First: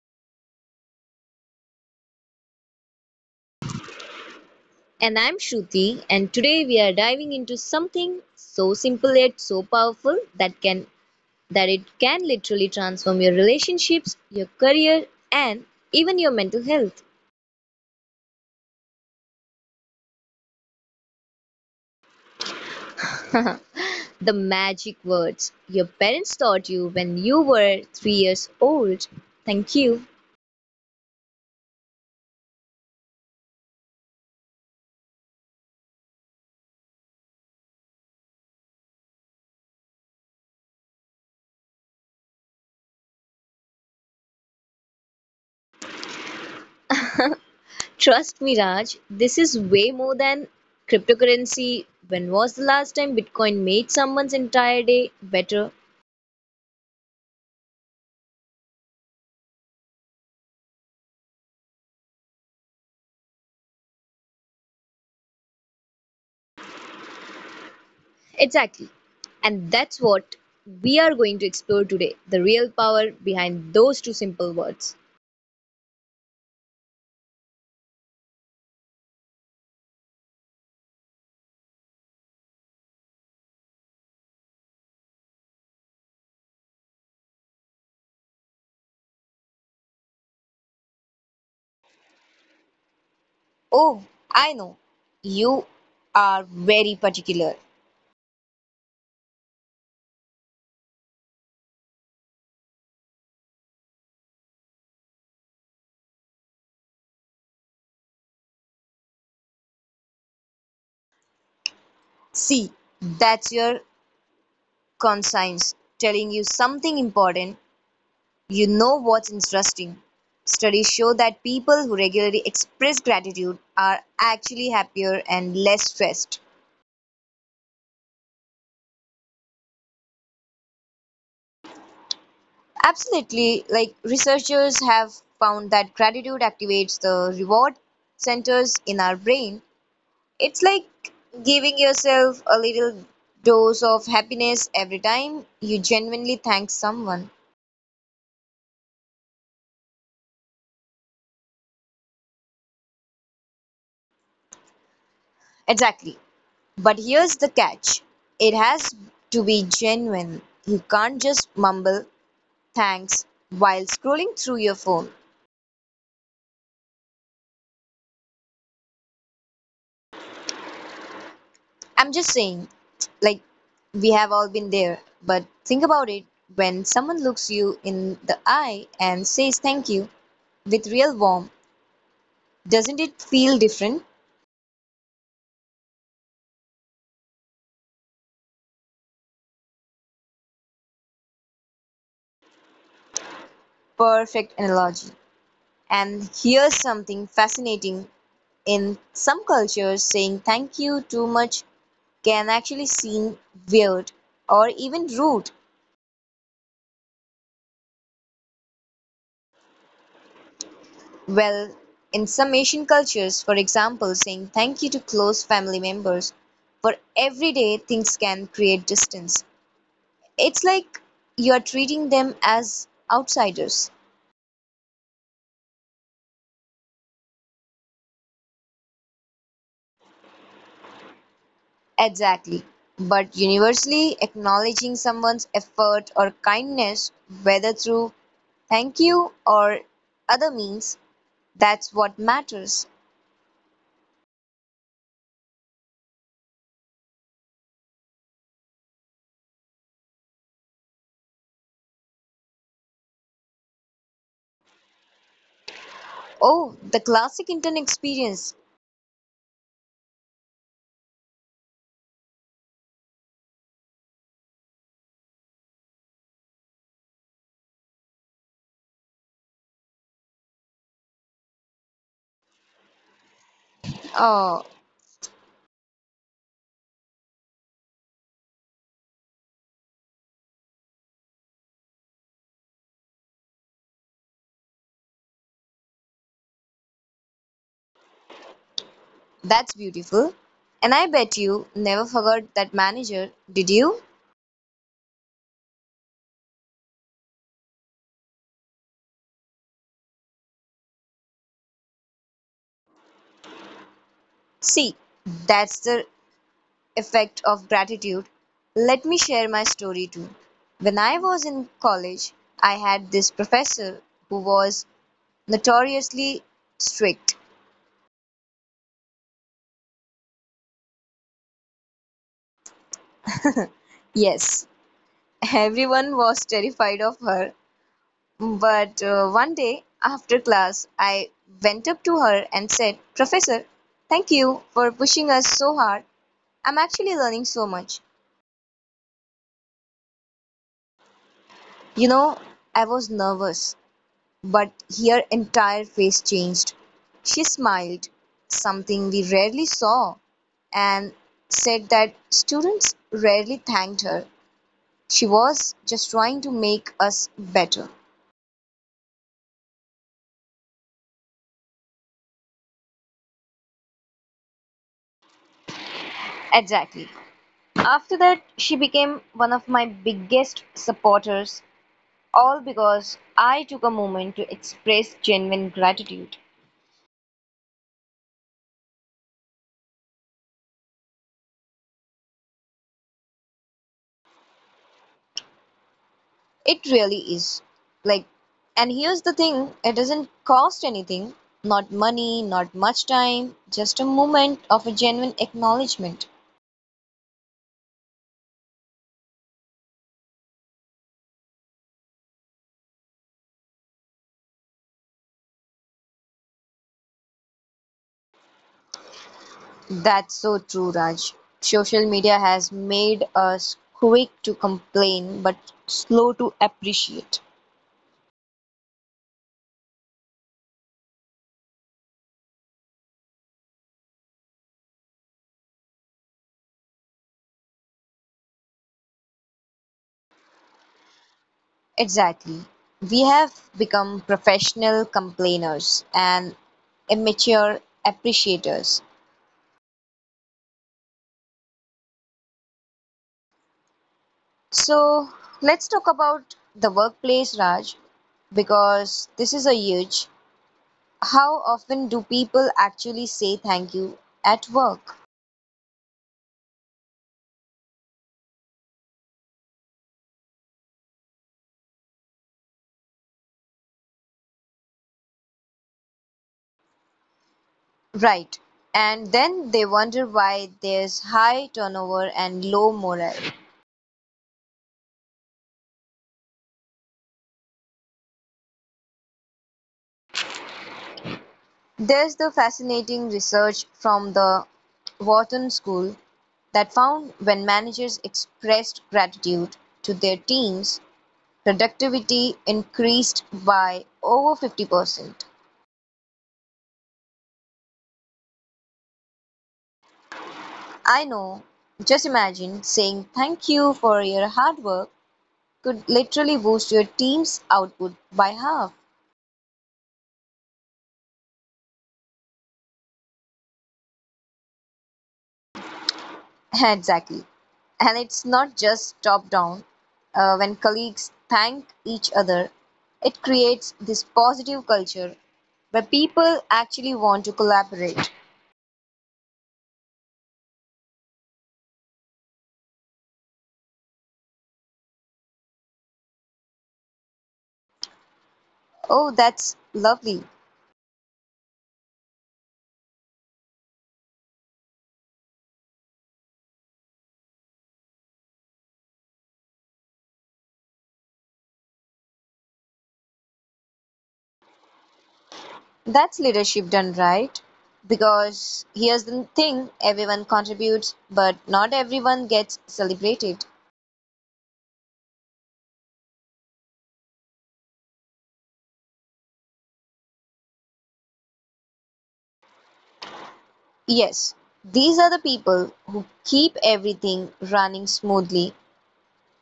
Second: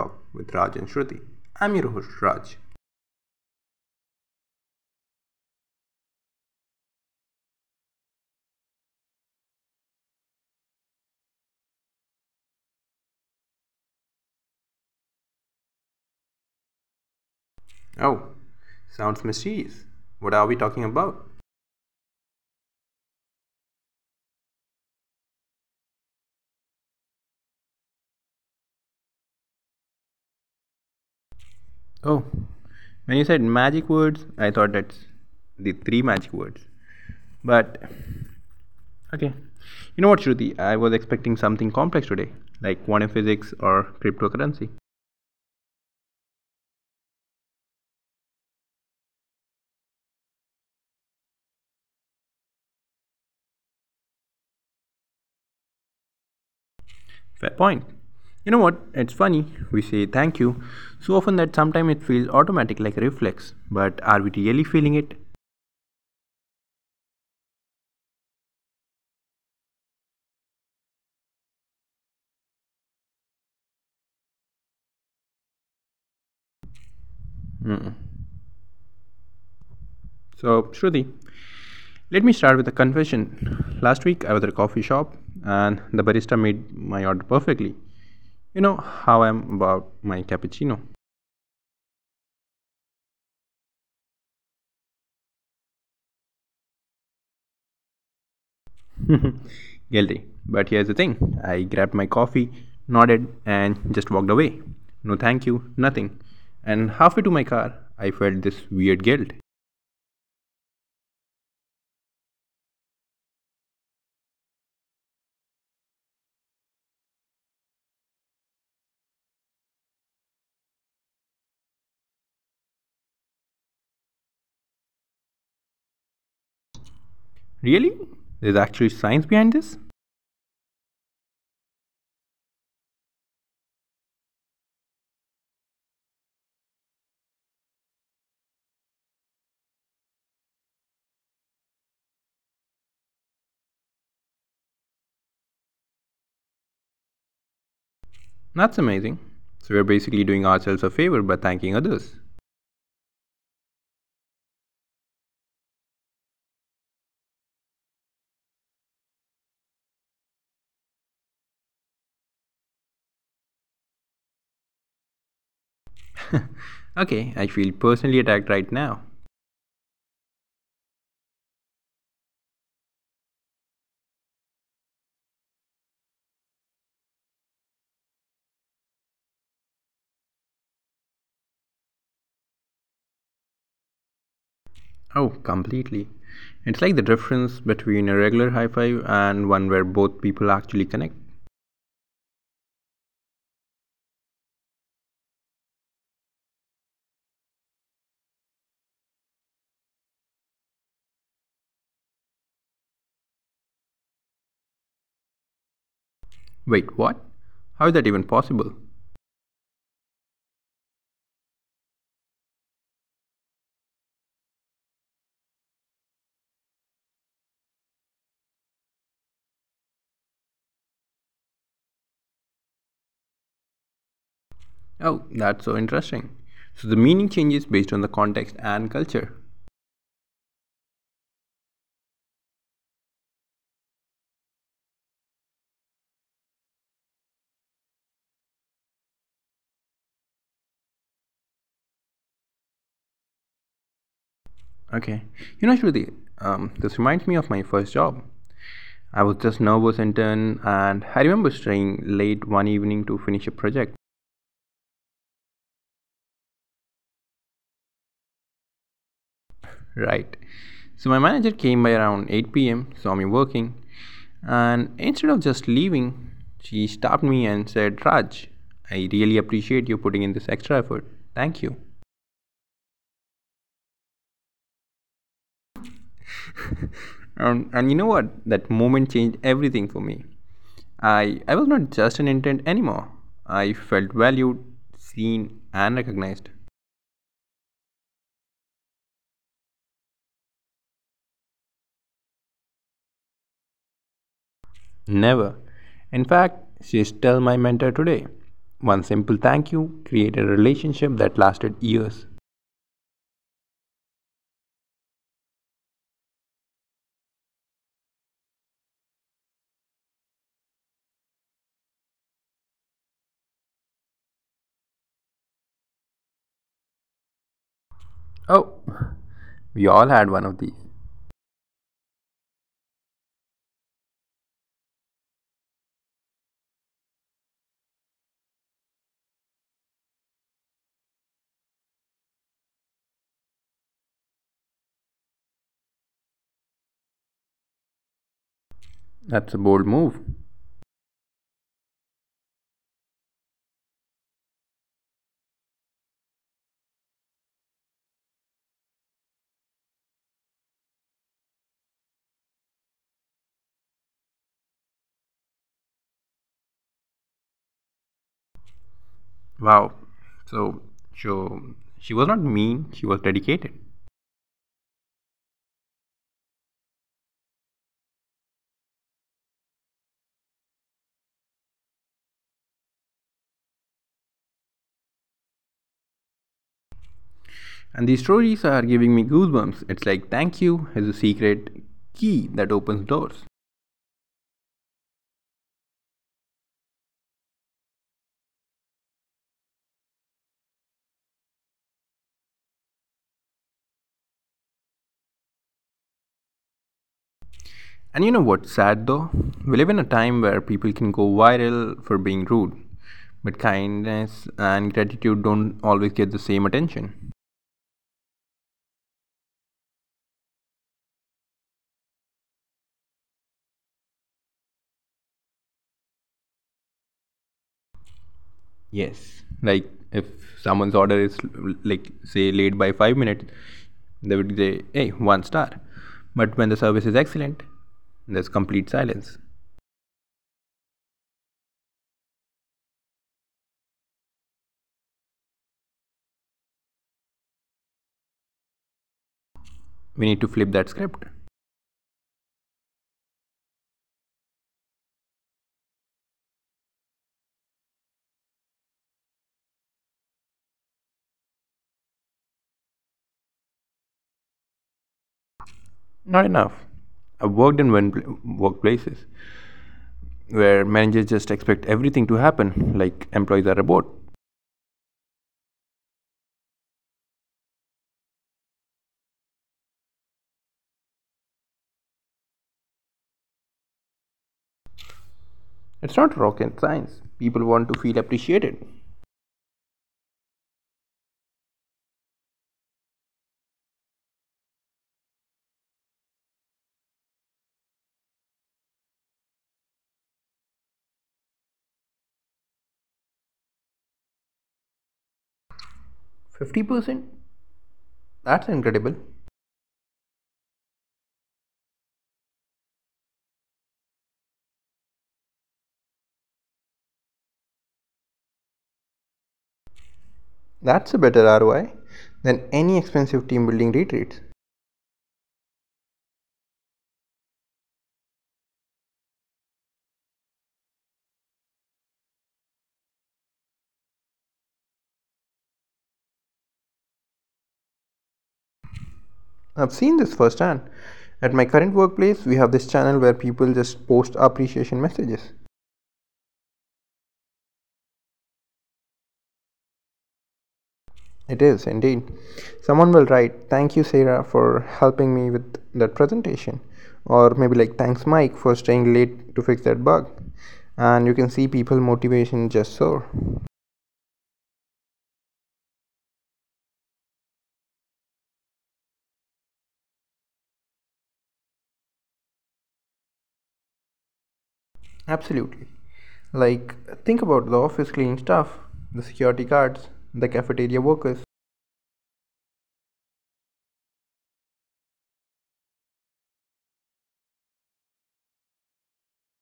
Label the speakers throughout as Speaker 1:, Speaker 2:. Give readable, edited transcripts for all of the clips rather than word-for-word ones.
Speaker 1: Talk with Raj and Shruti. I'm your host Raj.
Speaker 2: And I'm Shruti, and today we are diving into something so simple yet so powerful that it can literally transform your relationships, your career, and even your mental health.
Speaker 1: Oh, sounds mysterious. What are we talking about?
Speaker 2: The magic words your parents taught you when you were 3 years old. Thank you.
Speaker 1: Oh, when you said magic words, I thought that's the three magic words. But okay, you know what, Shruti? I was expecting something complex today, like quantum physics or cryptocurrency.
Speaker 2: Trust me, Raj, this is way more than cryptocurrency. When was the last time Bitcoin made someone's entire day better?
Speaker 1: Fair point. You know what? It's funny. We say thank you so often that sometimes it feels automatic, like a reflex. But are we really feeling it?
Speaker 2: Exactly. And that's what we are going to explore today, the real power behind those two simple words.
Speaker 1: So, Shruti, let me start with a confession. Last week, I was at a coffee shop and the barista made my order perfectly. You know how I'm about my cappuccino.
Speaker 2: Oh, I know. You are very particular.
Speaker 1: Guilty. But here's the thing, I grabbed my coffee, nodded, and just walked away. No thank you, nothing. And halfway to my car, I felt this weird guilt.
Speaker 2: See, that's your conscience telling you something important. You know what's interesting? Studies show that people who regularly express gratitude are actually happier and less stressed.
Speaker 1: Really? There's actually science behind this?
Speaker 2: Absolutely. Like, researchers have found that gratitude activates the reward centers in our brain. It's like giving yourself a little dose of happiness every time you genuinely thank someone.
Speaker 1: That's amazing. So we're basically doing ourselves a favor by thanking others.
Speaker 2: Exactly. But here's the catch. It has to be genuine. You can't just mumble thanks while scrolling through your phone.
Speaker 1: Okay, I feel personally attacked right now.
Speaker 2: I'm just saying, like, we have all been there, but think about it: when someone looks you in the eye and says thank you with real warmth, doesn't it feel different?
Speaker 1: Oh, completely. It's like the difference between a regular high five and one where both people actually connect.
Speaker 2: Perfect analogy. And here's something fascinating: in some cultures, saying thank you too much can actually seem weird or even rude.
Speaker 1: Wait, what? How is that even possible?
Speaker 2: Well, in some Asian cultures, for example, saying thank you to close family members for everyday things can create distance. It's like you are treating them as outsiders.
Speaker 1: Oh, that's so interesting. So the meaning changes based on the context and culture.
Speaker 2: Exactly. But universally, acknowledging someone's effort or kindness, whether through thank you or other means, that's what matters.
Speaker 1: Okay. You know, Shruti, this reminds me of my first job. I was just nervous intern, and I remember staying late one evening to finish a project.
Speaker 2: Oh, the classic intern experience.
Speaker 1: Right. So my manager came by around 8 p.m., saw me working, and instead of just leaving, she stopped me and said, Raj, I really appreciate you putting in this extra effort. Thank you.
Speaker 2: Oh.
Speaker 1: And you know what? That moment changed everything for me. I was not just an intern anymore. I felt valued, seen, and recognized.
Speaker 2: That's beautiful. And I bet you never forgot that manager, did you?
Speaker 1: Never. In fact, she is still my mentor today. One simple thank you created a relationship that lasted years.
Speaker 2: See, that's the effect of gratitude. Let me share my story too. When I was in college, I had this professor who was notoriously strict.
Speaker 1: Oh, we all had one of these.
Speaker 2: Yes, everyone was terrified of her. But one day after class, I went up to her and said, "Professor, thank you for pushing us so hard. I'm actually learning so much."
Speaker 1: That's a bold move.
Speaker 2: You know, I was nervous, but her entire face changed. She smiled, something we rarely saw, and said that students rarely thanked her. She was just trying to make us better.
Speaker 1: Wow. So, so she was not mean, she was dedicated.
Speaker 2: Exactly. After that, she became one of my biggest supporters, all because I took a moment to express genuine gratitude.
Speaker 1: And these stories are giving me goosebumps. It's like, thank you is a secret key that opens doors.
Speaker 2: It really is. Like, and here's the thing: it doesn't cost anything, not money, not much time, just a moment of a genuine acknowledgement.
Speaker 1: And you know what's sad though? We live in a time where people can go viral for being rude, but kindness and gratitude don't always get the same attention.
Speaker 2: That's so true, Raj. Social media has made us quick to complain but slow to appreciate.
Speaker 1: Yes. Like, if someone's order is, like, say, late by 5 minutes, they would say, hey, one star. But when the service is excellent, there's complete silence.
Speaker 2: Exactly. We have become professional complainers and immature appreciators.
Speaker 1: We need to flip that script.
Speaker 2: So let's talk about the workplace, Raj, because this is a huge. How often do people actually say thank you at work?
Speaker 1: Not enough. I've worked in workplaces where managers just expect everything to happen, like employees are a bot.
Speaker 2: Right. And then they wonder why there's high turnover and low morale.
Speaker 1: It's not rocket science, people want to feel appreciated.
Speaker 2: There's the fascinating research from the Wharton School that found when managers expressed gratitude to their teams, productivity increased by over 50%.
Speaker 1: 50%, that's incredible.
Speaker 2: I know, just imagine, saying thank you for your hard work could literally boost your team's output by half.
Speaker 1: That's a better ROI than any expensive team building retreats.
Speaker 2: Exactly. And it's not just top down. When colleagues thank each other, it creates this positive culture where people actually want to collaborate.
Speaker 1: I've seen this firsthand. At my current workplace, we have this channel where people just post appreciation messages.
Speaker 2: Oh, that's lovely.
Speaker 1: It is indeed. Someone will write, thank you, Sarah, for helping me with that presentation. Or maybe like, thanks, Mike, for staying late to fix that bug. And you can see people motivation just soar.
Speaker 2: That's leadership done right. Because here's the thing: everyone contributes, but not everyone gets celebrated.
Speaker 1: Absolutely. Like, think about the office cleaning staff, the security guards, the cafeteria workers.
Speaker 2: Yes, these are the people who keep everything running smoothly.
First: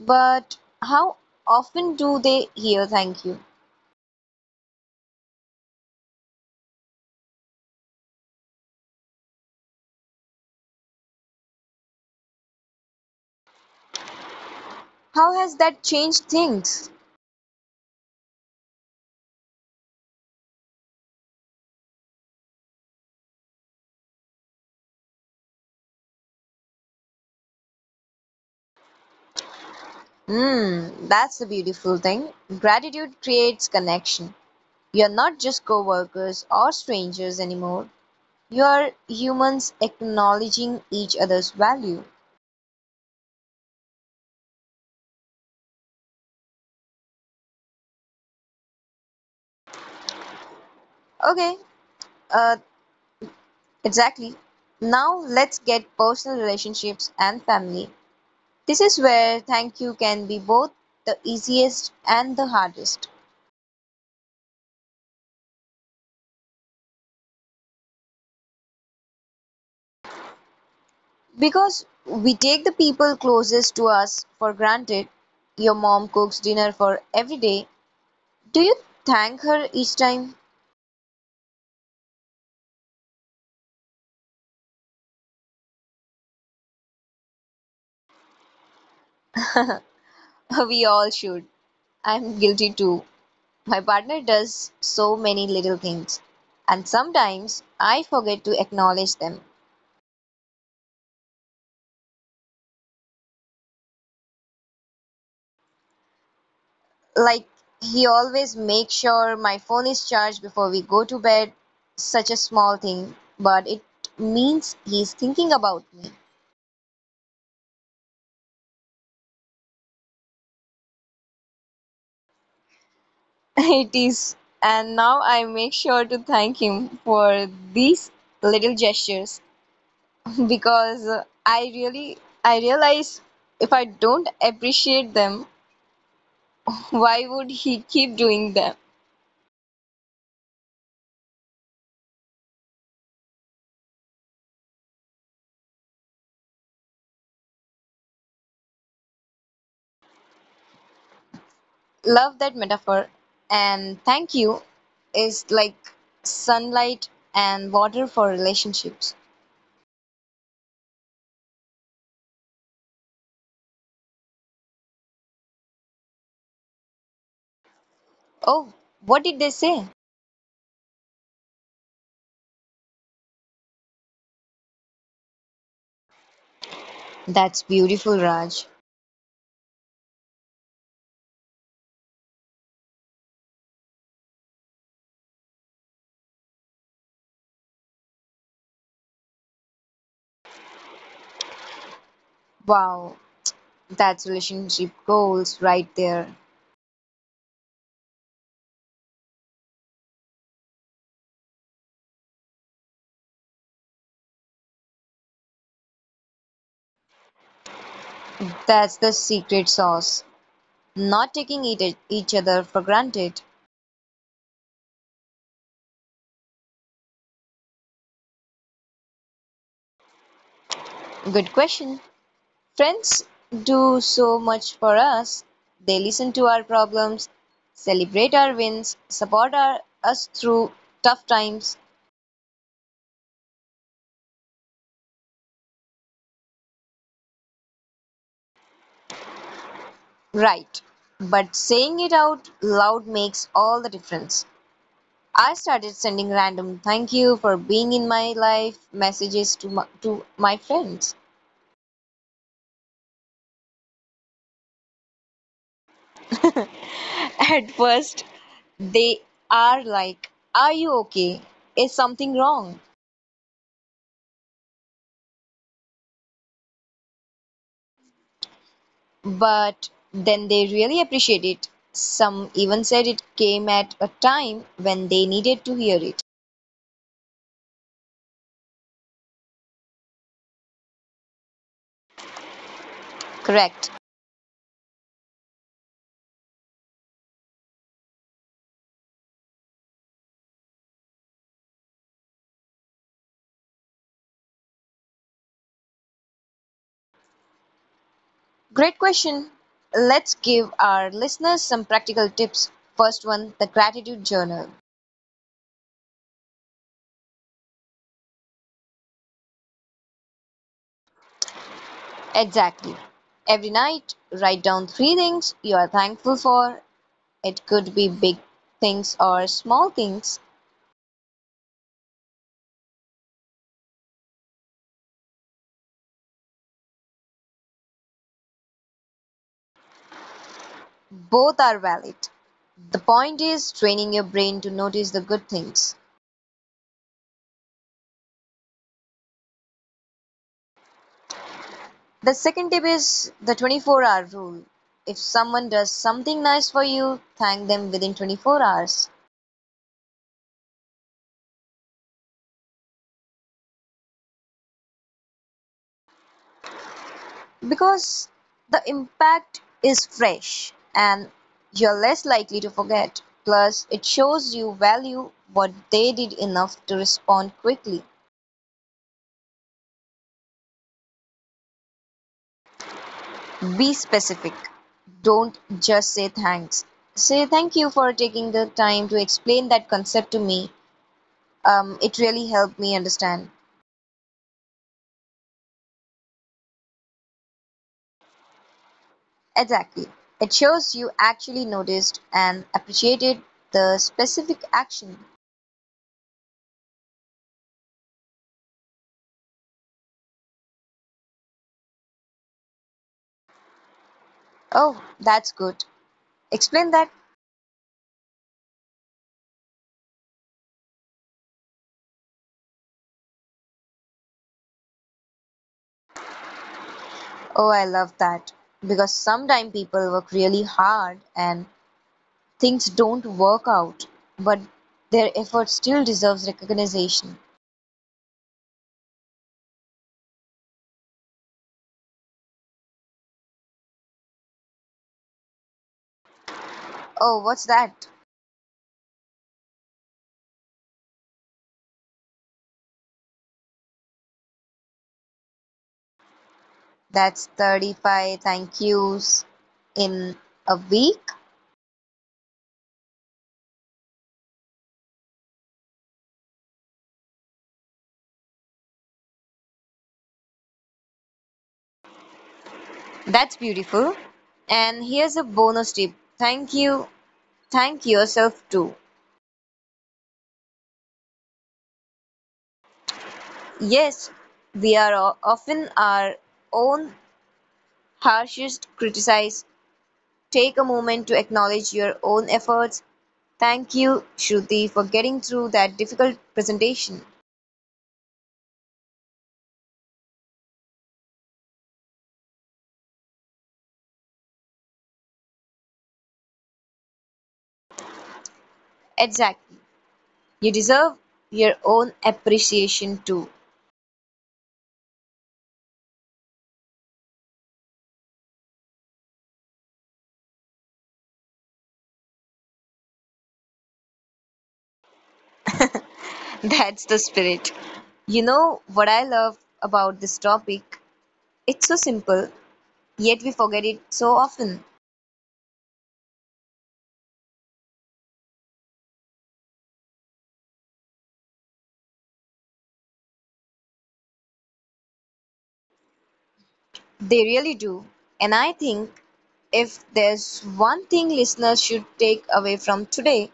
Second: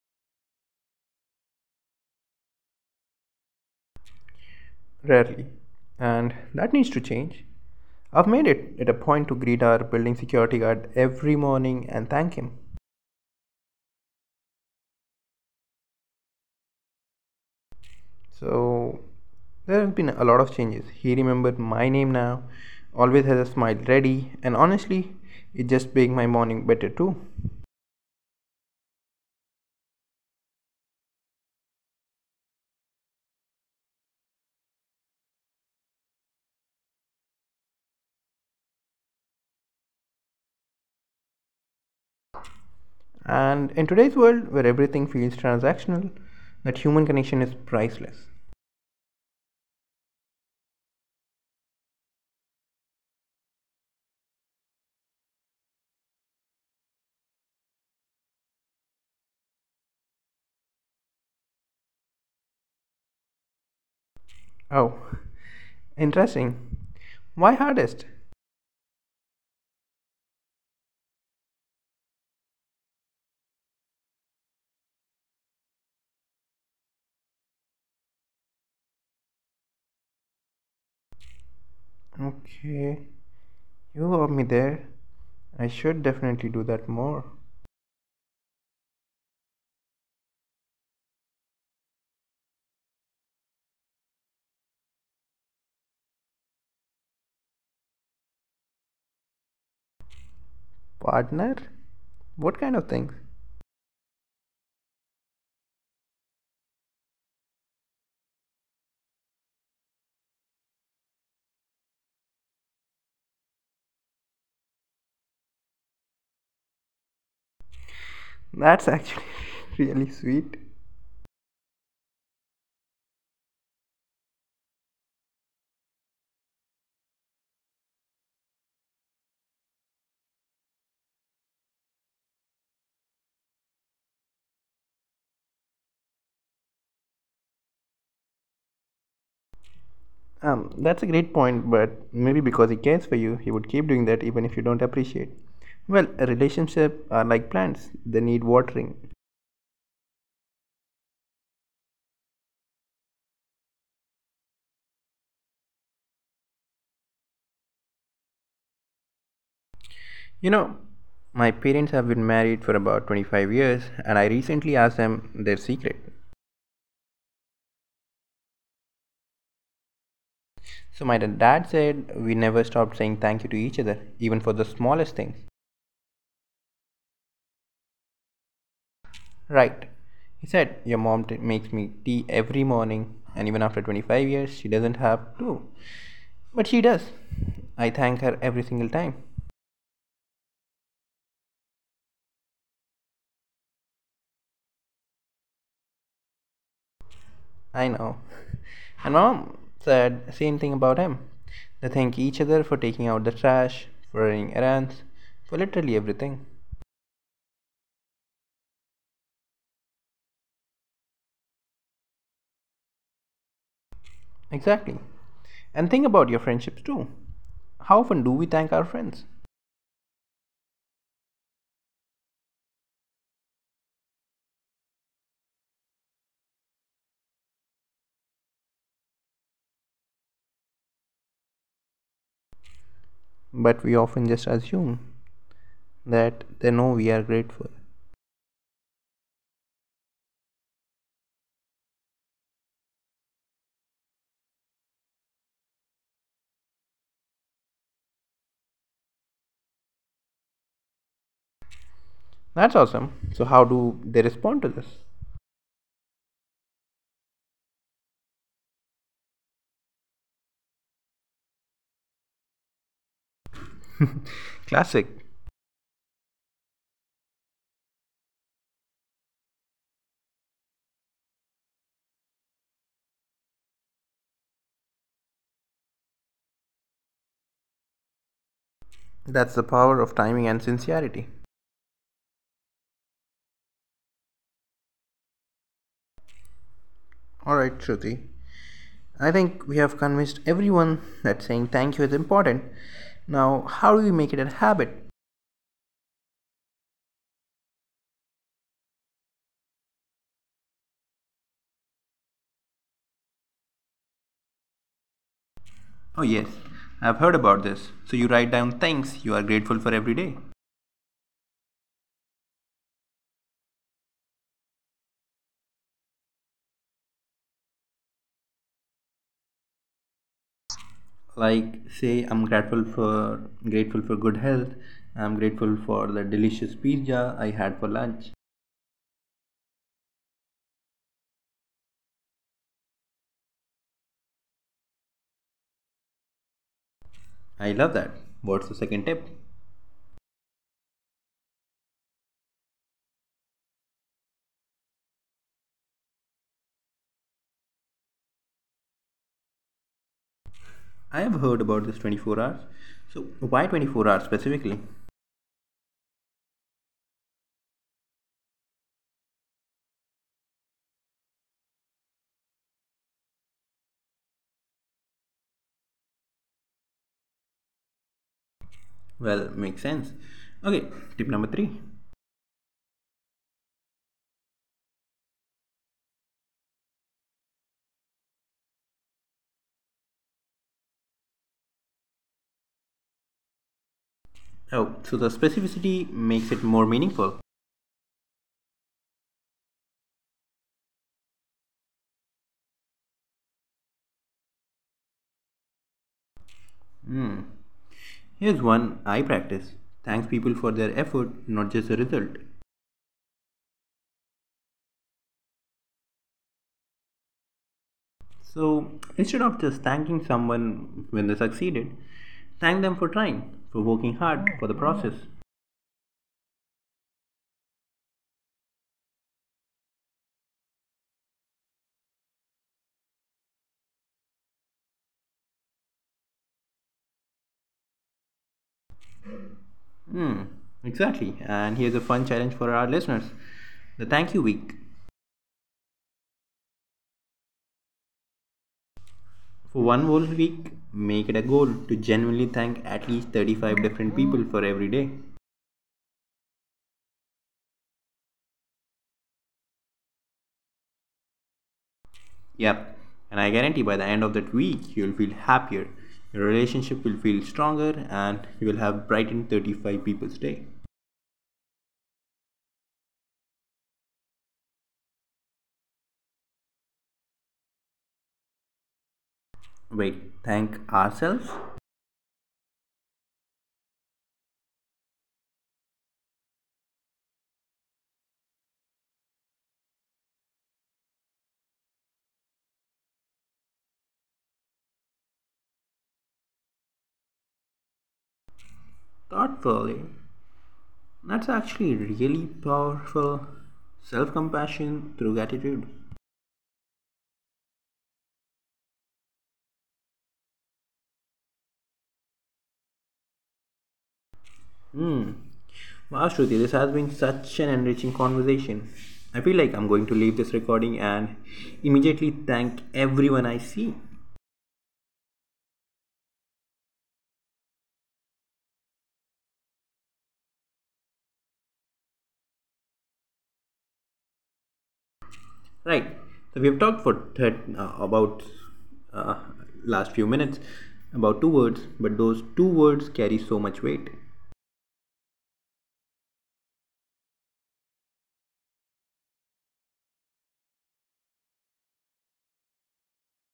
Speaker 2: But how often do they hear thank you?
Speaker 1: Rarely. And that needs to change. I've made it at a point to greet our building security guard every morning and thank him.
Speaker 2: How has that changed things?
Speaker 1: So there have been a lot of changes. He remembered my name now, always has a smile ready, and honestly, it just makes my morning better too.
Speaker 2: Hmm, that's the beautiful thing. Gratitude creates connection. You're not just co workers or strangers anymore. You are humans acknowledging each other's value.
Speaker 1: And in today's world where everything feels transactional, that human connection is priceless.
Speaker 2: Okay, uh, exactly. Now let's get personal: relationships and family. This is where thank you can be both the easiest and the hardest,
Speaker 1: Oh, interesting. Why hardest?
Speaker 2: because we take the people closest to us for granted. Your mom cooks dinner for every day. Do you thank her each time?
Speaker 1: Okay. You have me there. I should definitely do that more.
Speaker 2: We all should. I'm guilty too. My partner does so many little things, and sometimes I forget to acknowledge them.
Speaker 1: Partner? What kind of things?
Speaker 2: Like, he always makes sure my phone is charged before we go to bed. Such a small thing, but it means he's thinking about me.
Speaker 1: That's actually really sweet.
Speaker 2: It is. And now I make sure to thank him for these little gestures because I really I realize if I don't appreciate them, why would he keep doing them?
Speaker 1: That's a great point, but maybe because he cares for you, he would keep doing that even if you don't appreciate. Well, a relationship are like plants, they need watering.
Speaker 2: Love that metaphor. And thank you is like sunlight and water for relationships.
Speaker 1: You know, my parents have been married for about 25 years, and I recently asked them their secret.
Speaker 2: Oh, what did they say?
Speaker 1: So, my dad said we never stopped saying thank you to each other, even for the smallest things.
Speaker 2: That's beautiful, Raj.
Speaker 1: Right. He said, your mom makes me tea every morning, and even after 25 years, she doesn't have to. But she does. I thank her every single time.
Speaker 2: Wow, that's relationship goals right there.
Speaker 1: I know. And mom said same thing about him. They thank each other for taking out the trash, for running errands, for literally everything.
Speaker 2: That's the secret sauce. Not taking it, each other for granted.
Speaker 1: Exactly. And think about your friendships too. How often do we thank our friends?
Speaker 2: Good question. Friends do so much for us. They listen to our problems, celebrate our wins, support us through tough times.
Speaker 1: But we often just assume that they know we are grateful.
Speaker 2: Right. But saying it out loud makes all the difference. I started sending random "thank you for being in my life" messages to to my friends.
Speaker 1: That's awesome. So, how do they respond to this?
Speaker 2: At first, they are like, "Are you okay? Is something wrong?"
Speaker 1: Classic.
Speaker 2: But then they really appreciate it. Some even said it came at a time when they needed to hear it.
Speaker 1: That's the power of timing and sincerity.
Speaker 2: Correct.
Speaker 1: Alright, Shruti. I think we have convinced everyone that saying thank you is important. Now, how do we make it a habit?
Speaker 2: Great question. Let's give our listeners some practical tips. First one: the gratitude journal.
Speaker 1: Oh, yes. I've heard about this. So, you write down things you are grateful for every day.
Speaker 2: Exactly. Every night, write down three things you are thankful for. It could be big things or small things,
Speaker 1: Like, say, I'm grateful for good health. I'm grateful for the delicious pizza I had for lunch.
Speaker 2: both are valid. The point is training your brain to notice the good things.
Speaker 1: I love that. What's the second tip?
Speaker 2: The second tip is the 24-hour hour rule. If someone does something nice for you, thank them within 24 hours.
Speaker 1: I have heard about this 24 hours. So, why 24 hours specifically?
Speaker 2: Because the impact is fresh and you're less likely to forget. Plus, it shows you value what they did enough to respond quickly.
Speaker 1: Well, makes sense. Okay, tip number three.
Speaker 2: Be specific. Don't just say thanks. Say, "Thank you for taking the time to explain that concept to me. It really helped me understand."
Speaker 1: Oh, so the specificity makes it more meaningful.
Speaker 2: Exactly. It shows you actually noticed and appreciated the specific action.
Speaker 1: Hmm. Here's one I practice, thanks people for their effort, not just the result.
Speaker 2: Oh, that's good. Explain that.
Speaker 1: So, instead of just thanking someone when they succeeded, thank them for trying, for working hard, for the process.
Speaker 2: Oh, I love that. Because sometimes people work really hard and things don't work out, but their effort still deserves recognition.
Speaker 1: Hmm, exactly. And here's a fun challenge for our listeners, the thank you week.
Speaker 2: Oh, what's that?
Speaker 1: For one whole week, make it a goal to genuinely thank at least 35 different people for every day.
Speaker 2: That's 35 thank yous in a week.
Speaker 1: Yep, and I guarantee by the end of that week, you'll feel happier, your relationship will feel stronger, and you will have brightened 35 people's day.
Speaker 2: That's beautiful. And here's a bonus tip: thank you, thank yourself too.
Speaker 1: Wait, thank ourselves?
Speaker 2: Yes, we are often our own harshest criticized. Take a moment to acknowledge your own efforts. Thank you, Shruti, for getting through that difficult presentation.
Speaker 1: Thoughtfully. That's actually really powerful, self compassion through gratitude.
Speaker 2: Exactly. You deserve your own appreciation too.
Speaker 1: Hmm. Wow, Shruti, this has been such an enriching conversation. I feel like I'm going to leave this recording and immediately thank everyone I see.
Speaker 2: That's the spirit. You know what I love about this topic? It's so simple, yet we forget it so often.
Speaker 1: Right. So we've talked for about uh, last few minutes about two words, but those two words carry so much weight.
Speaker 2: They really do. And I think if there's one thing listeners should take away from today,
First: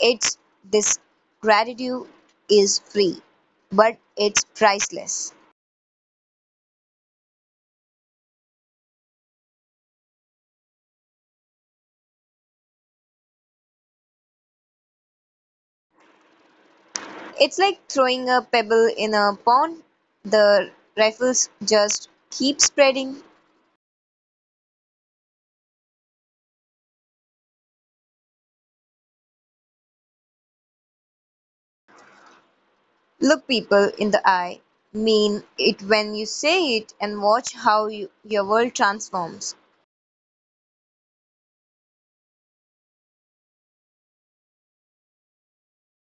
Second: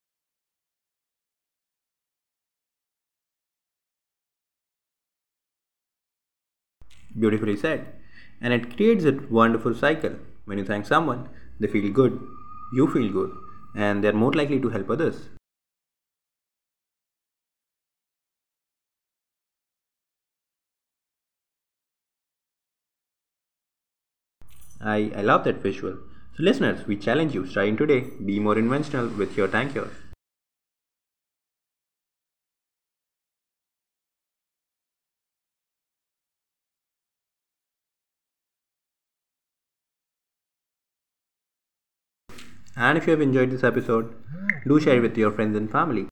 Speaker 2: it's this: gratitude is free, but it's priceless.
Speaker 1: Beautifully said. And it creates a wonderful cycle. When you thank someone, they feel good, you feel good, and they're more likely to help others.
Speaker 2: It's like throwing a pebble in a pond. The ripples just keep spreading.
Speaker 1: I love that visual. So, listeners, we challenge you, starting today, be more inventional with your tanker.
Speaker 2: Look people in the eye, mean it when you say it, and watch how your world transforms.
Speaker 1: And if you have enjoyed this episode, do share it with your friends and family.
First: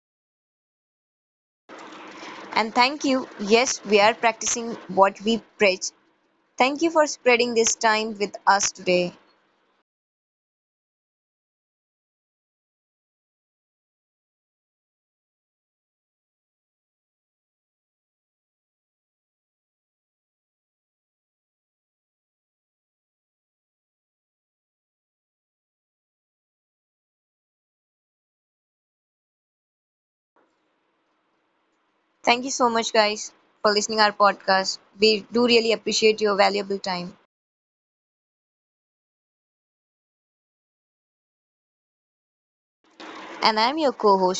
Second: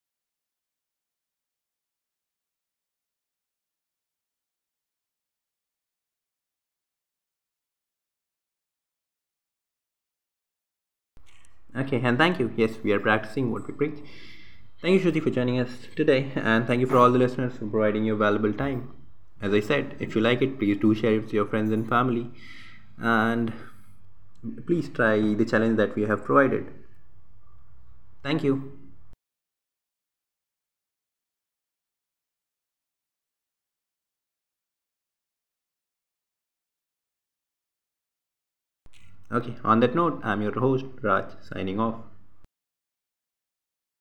Speaker 2: And thank you. Yes, we are practicing what we preach. Thank you for spreading this time with us today.
Speaker 1: Okay, and thank you. Yes, we are practicing what we preach. Thank you, Shruti, for joining us today, and thank you for all the listeners for providing your valuable time. As I said, if you like it, please do share it with your friends and family, and please try the challenge that we have provided. Thank you.
Speaker 2: Thank you so much, guys, for listening our podcast. We do really appreciate your valuable time.
Speaker 1: Okay, on that note, I'm your host, Raj, signing off.
Speaker 2: And I'm your co-host.